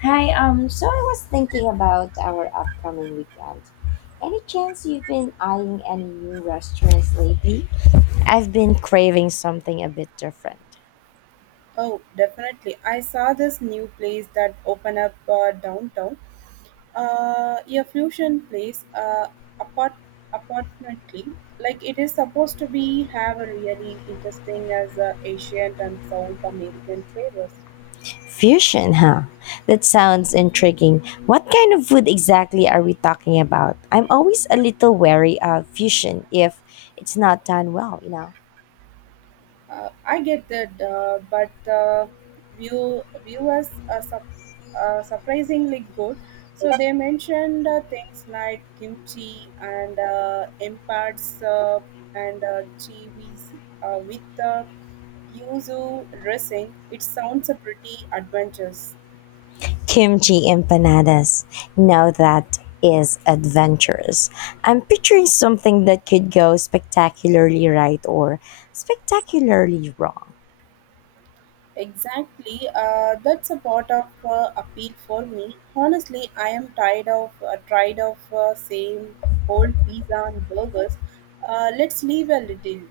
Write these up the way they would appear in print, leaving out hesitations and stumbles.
Hi. So I was thinking about our upcoming weekend. Any chance you've been eyeing any new restaurants lately? I've been craving something a bit different. Oh, definitely. I saw this new place that opened up downtown. A fusion place, apart apartmently. Like it is supposed to be have a really interesting as Asian and South American flavors. Fusion, huh? That sounds intriguing. What kind of food exactly are we talking about? I'm always a little wary of fusion if it's not done well, you know? I get that, but the viewers are surprisingly good. So they mentioned things like kimchi and imparts and chivis with the yuzu dressing. It sounds a pretty adventurous. Kimchi empanadas. Now that is adventurous. I'm picturing something that could go spectacularly right or spectacularly wrong. Exactly, that's a part of appeal for me. Honestly, I am tired of same old pizza and burgers. Let's leave a little.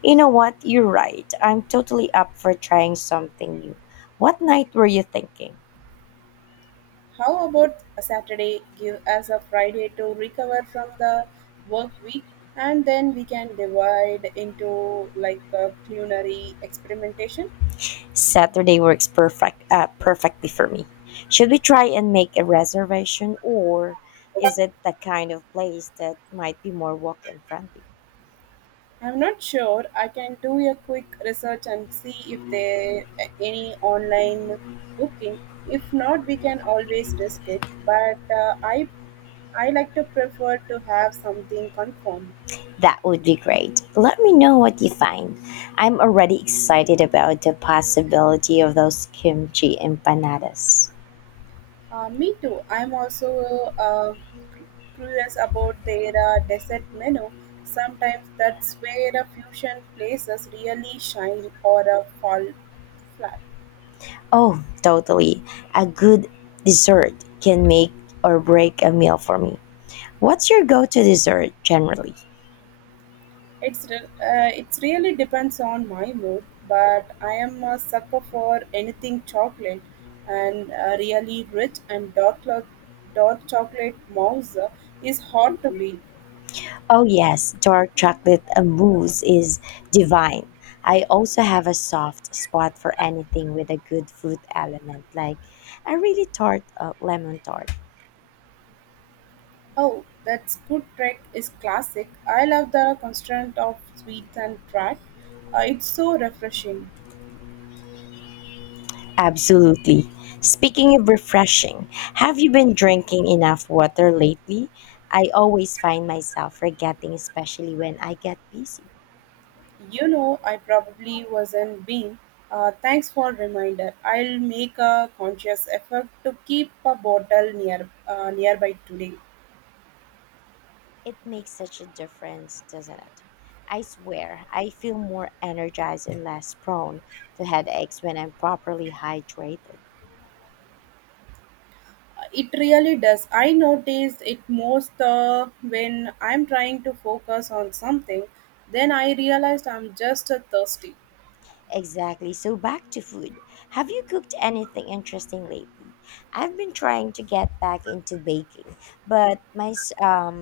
You know what? You're right. I'm totally up for trying something new. What night were you thinking? How about a Saturday? Give us a Friday to recover from the work week, and then we can divide into like a culinary experimentation. Saturday works perfectly for me. Should we try and make a reservation or is it the kind of place that might be more walk-in friendly? I'm not sure. I can do a quick research and see if there any online booking. If not, we can always risk it. But I like to prefer to have something confirmed. That would be great. Let me know what you find. I'm already excited about the possibility of those kimchi empanadas. Me too. I'm also uh, curious about their dessert menu. Sometimes that's where a fusion places really shine or fall flat. Oh, totally. A good dessert can make or break a meal for me. What's your go to dessert generally? It really depends on my mood, but I am a sucker for anything chocolate, and really rich and dark chocolate mouse is hard to beat. Oh, yes, dark chocolate mousse is divine. I also have a soft spot for anything with a good fruit element, like a really tart lemon tart. Oh, that's good track is classic. I love the constraint of sweets and track. It's so refreshing. Absolutely. Speaking of refreshing, have you been drinking enough water lately? I always find myself forgetting, especially when I get busy. You know, I probably wasn't being. Thanks for reminder. I'll make a conscious effort to keep a bottle nearby today. It makes such a difference, doesn't it? I swear, I feel more energized and less prone to headaches when I'm properly hydrated. It really does. I notice it most when I'm trying to focus on something. Then I realized I'm just thirsty. Exactly. So back to food. Have you cooked anything interesting lately? I've been trying to get back into baking, but my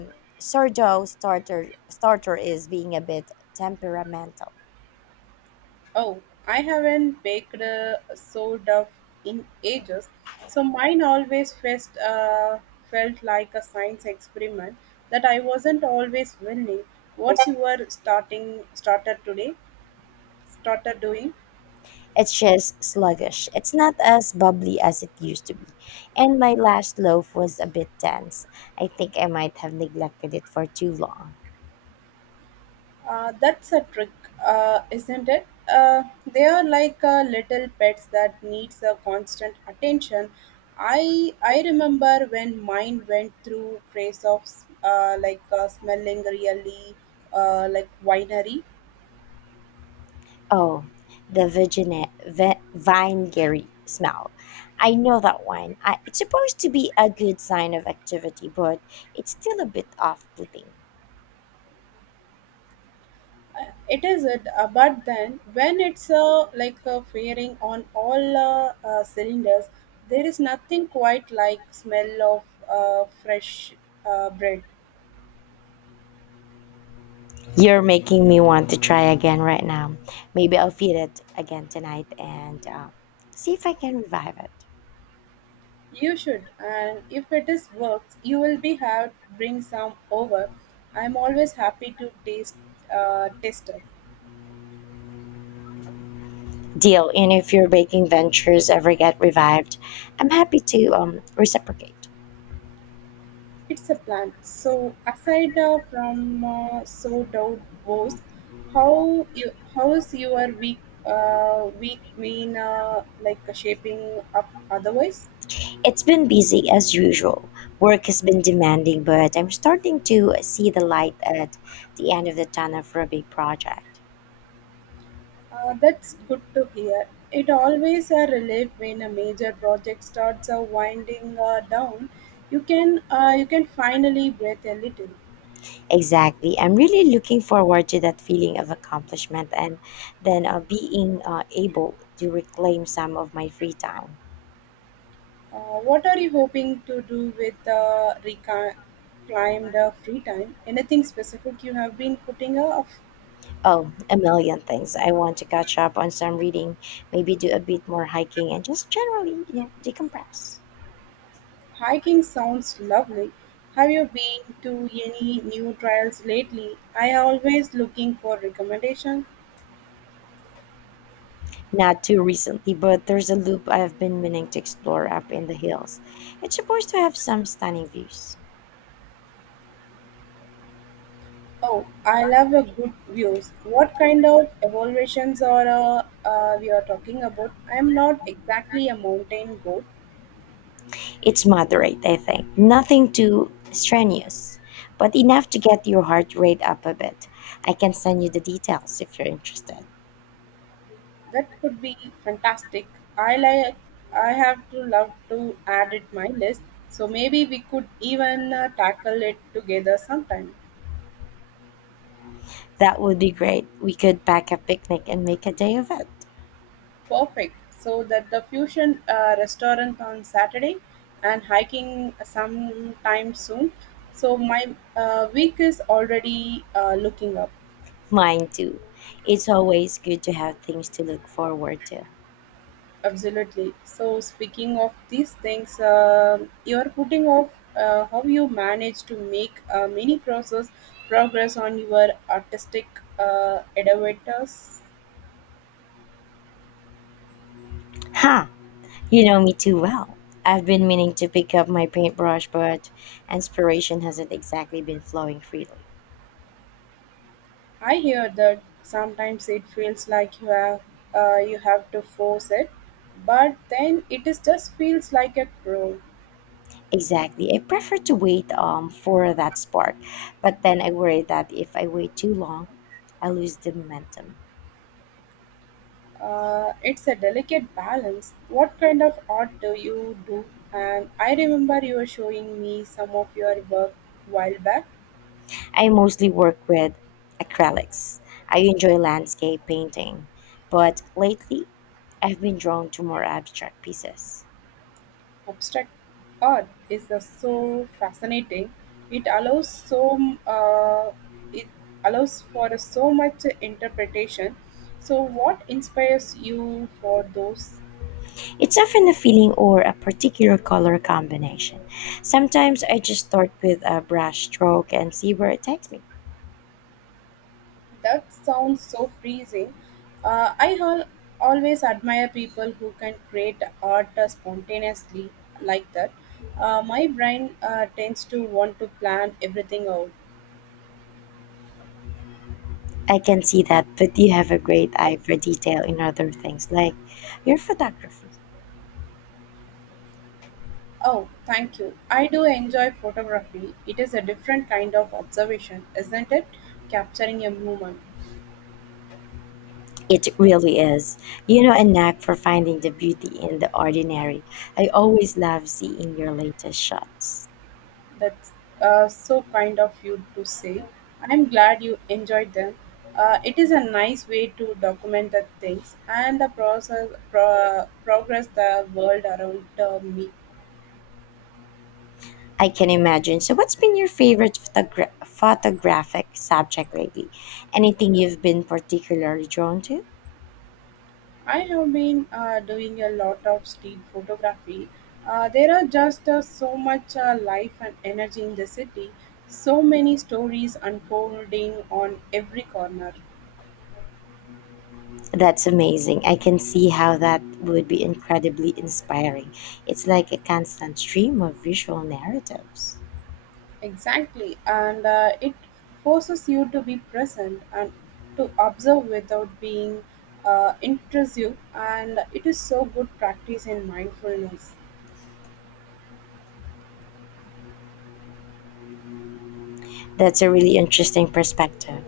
sourdough starter is being a bit temperamental. Oh, I haven't baked a soda in ages. So mine always felt like a science experiment that I wasn't always willing. What's your starting starter today? Starter doing? It's just sluggish. It's not as bubbly as it used to be. And my last loaf was a bit dense. I think I might have neglected it for too long. That's a trick, isn't it? They are like little pets that needs a constant attention. I remember when mine went through phase of like smelling really like winery. Oh, the vinegary smell. I know that one. It's supposed to be a good sign of activity, but it's still a bit off-putting. It is it, but then when it's like firing on all cylinders, there is nothing quite like smell of fresh bread. You're making me want to try again right now. Maybe I'll feed it again tonight and see if I can revive it. You should, and if it is works, you will be have bring some over. I'm always happy to taste test it. Deal. And if your baking ventures ever get revived, I'm happy to reciprocate. It's a plan. So aside from so doubt was, how's your week been like shaping up otherwise? It's been busy as usual. Work has been demanding, but I'm starting to see the light at the end of the tunnel for a big project. That's good to hear. It always a relief when a major project starts winding down. You can finally breathe a little. Exactly. I'm really looking forward to that feeling of accomplishment and then being able to reclaim some of my free time. What are you hoping to do with the reclaimed free time? Anything specific you have been putting off? Oh, a million things. I want to catch up on some reading, maybe do a bit more hiking and just generally, you know, decompress. Hiking sounds lovely. Have you been to any new trails lately? I always looking for recommendation. Not too recently, but there's a loop I've been meaning to explore up in the hills. It's supposed to have some stunning views. Oh, I love a good views. What kind of evaluations are we are talking about? I am not exactly a mountain goat. It's moderate, I think. Nothing too strenuous, but enough to get your heart rate up a bit. I can send you the details if you're interested. That could be fantastic. I like. I have to love to add it my list. So maybe we could even tackle it together sometime. That would be great. We could pack a picnic and make a day of it. Perfect. So that the fusion restaurant on Saturday and hiking sometime soon. So my week is already looking up. Mine too. It's always good to have things to look forward to. Absolutely. So, speaking of these things, you're putting off how you manage to make many process progress on your artistic elevators. Ha! You know me too well. I've been meaning to pick up my paintbrush, but inspiration hasn't exactly been flowing freely. I hear that sometimes it feels like you have to force it, but then it is just feels like a pro. Exactly. I prefer to wait for that spark, but then I worry that if I wait too long, I lose the momentum. It's a delicate balance. What kind of art do you do? And I remember you were showing me some of your work while back. I mostly work with acrylics. I enjoy landscape painting, but lately I've been drawn to more abstract pieces. Abstract art is so fascinating. It allows so m- uh, it allows for so much interpretation. So, what inspires you for those? It's often a feeling or a particular color combination. Sometimes I just start with a brush stroke and see where it takes me. That sounds so freezing. I always admire people who can create art spontaneously like that. My brain tends to want to plan everything out. I can see that, but you have a great eye for detail in other things like your photography. Oh, thank you. I do enjoy photography. It is a different kind of observation, isn't it? Capturing a moment. It really is. You know, a knack for finding the beauty in the ordinary. I always love seeing your latest shots. That's so kind of you to say. I'm glad you enjoyed them. It is a nice way to document the things and the progress the world around me. I can imagine. So, what's been your favorite photographic subject lately? Anything you've been particularly drawn to? I have been doing a lot of street photography. There are just so much life and energy in the city, so many stories unfolding on every corner. That's amazing. I can see how that would be incredibly inspiring. It's like a constant stream of visual narratives. Exactly, and it forces you to be present and to observe without being intrusive, and it is so good practice in mindfulness. That's a really interesting perspective.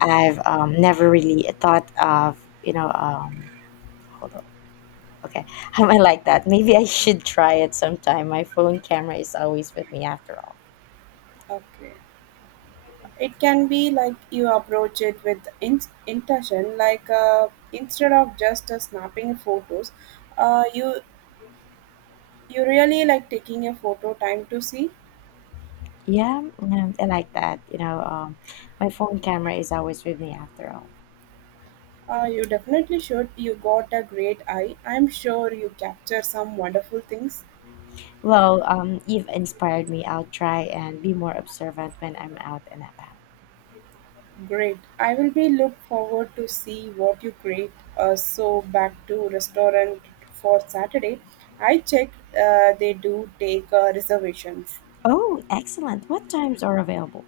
I've never really thought of, you know, hold on. Okay, am I like that? Maybe I should try it sometime. My phone camera is always with me after all. Okay. It can be like you approach it with intention, like instead of just snapping photos, uh, you you really like taking a photo time to see. Yeah, yeah, I like that. You know, my phone camera is always with me after all. You definitely should. You got a great eye. I'm sure you capture some wonderful things. Well, you've inspired me. I'll try and be more observant when I'm out and about. Great. I will be look forward to see what you create. So back to restaurant for Saturday. I checked. They do take reservations. Oh, excellent. What times are available?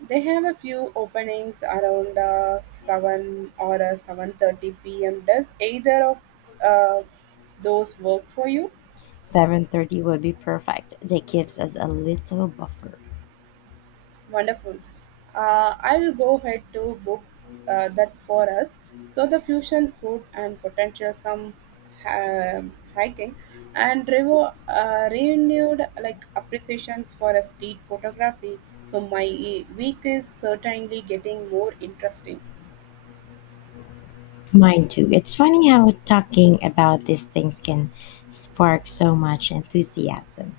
They have a few openings around seven or 7:30 p.m. Does either of uh, those work for you? 7:30 would be perfect. That gives us a little buffer. Wonderful. I will go ahead to book that for us. So the fusion food and potential some hiking and renewed like appreciations for a street photography. So my week is certainly getting more interesting. Mine too. It's funny how talking about these things can spark so much enthusiasm.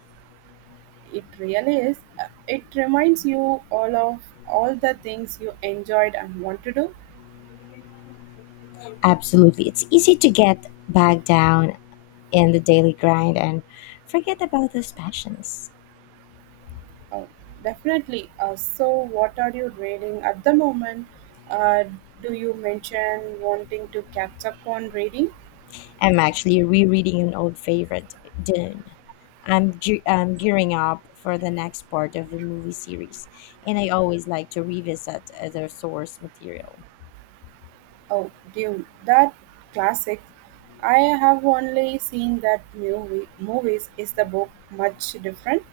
It really is. It reminds you all of all the things you enjoyed and want to do. Absolutely. It's easy to get bogged down in the daily grind and forget about those passions. Oh, definitely. So, what are you reading at the moment? Uh, do you mention wanting to catch up on reading? I'm actually rereading an old favorite, Dune. I'm gearing up for the next part of the movie series, and I always like to revisit the source material. Oh, Dune, that classic. I have only seen that movie. Movies is the book much different?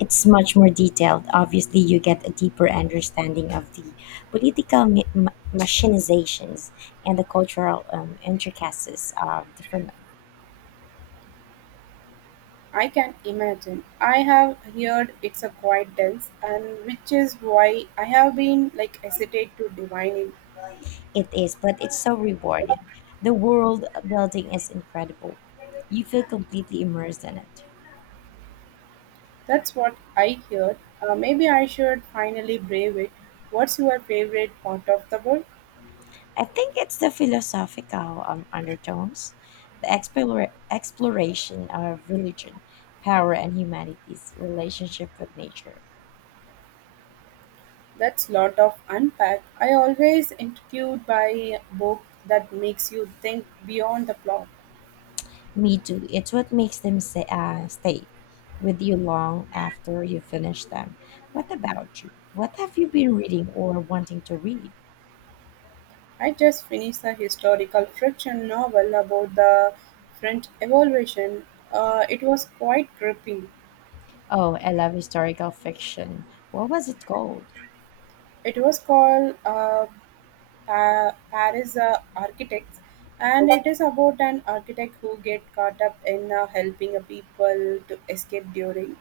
It's much more detailed. Obviously, you get a deeper understanding of the political machinations and the cultural intricacies of the film. I can imagine. I have heard it's a quite dense, and which is why I have been like hesitate to divine it. It is, but it's so rewarding. The world building is incredible. You feel completely immersed in it. That's what I heard. Maybe I should finally brave it. What's your favorite part of the book? I think it's the philosophical undertones, the exploration of religion, power, and humanity's relationship with nature. That's lot of unpack. I always intrigued by book that makes you think beyond the plot. Me too. It's what makes them say, stay with you long after you finish them. What about you? What have you been reading or wanting to read? I just finished a historical fiction novel about the French Revolution. It was quite gripping. Oh, I love historical fiction. What was it called? It was called Paris Architects, and it is about an architect who get caught up in helping people to escape during.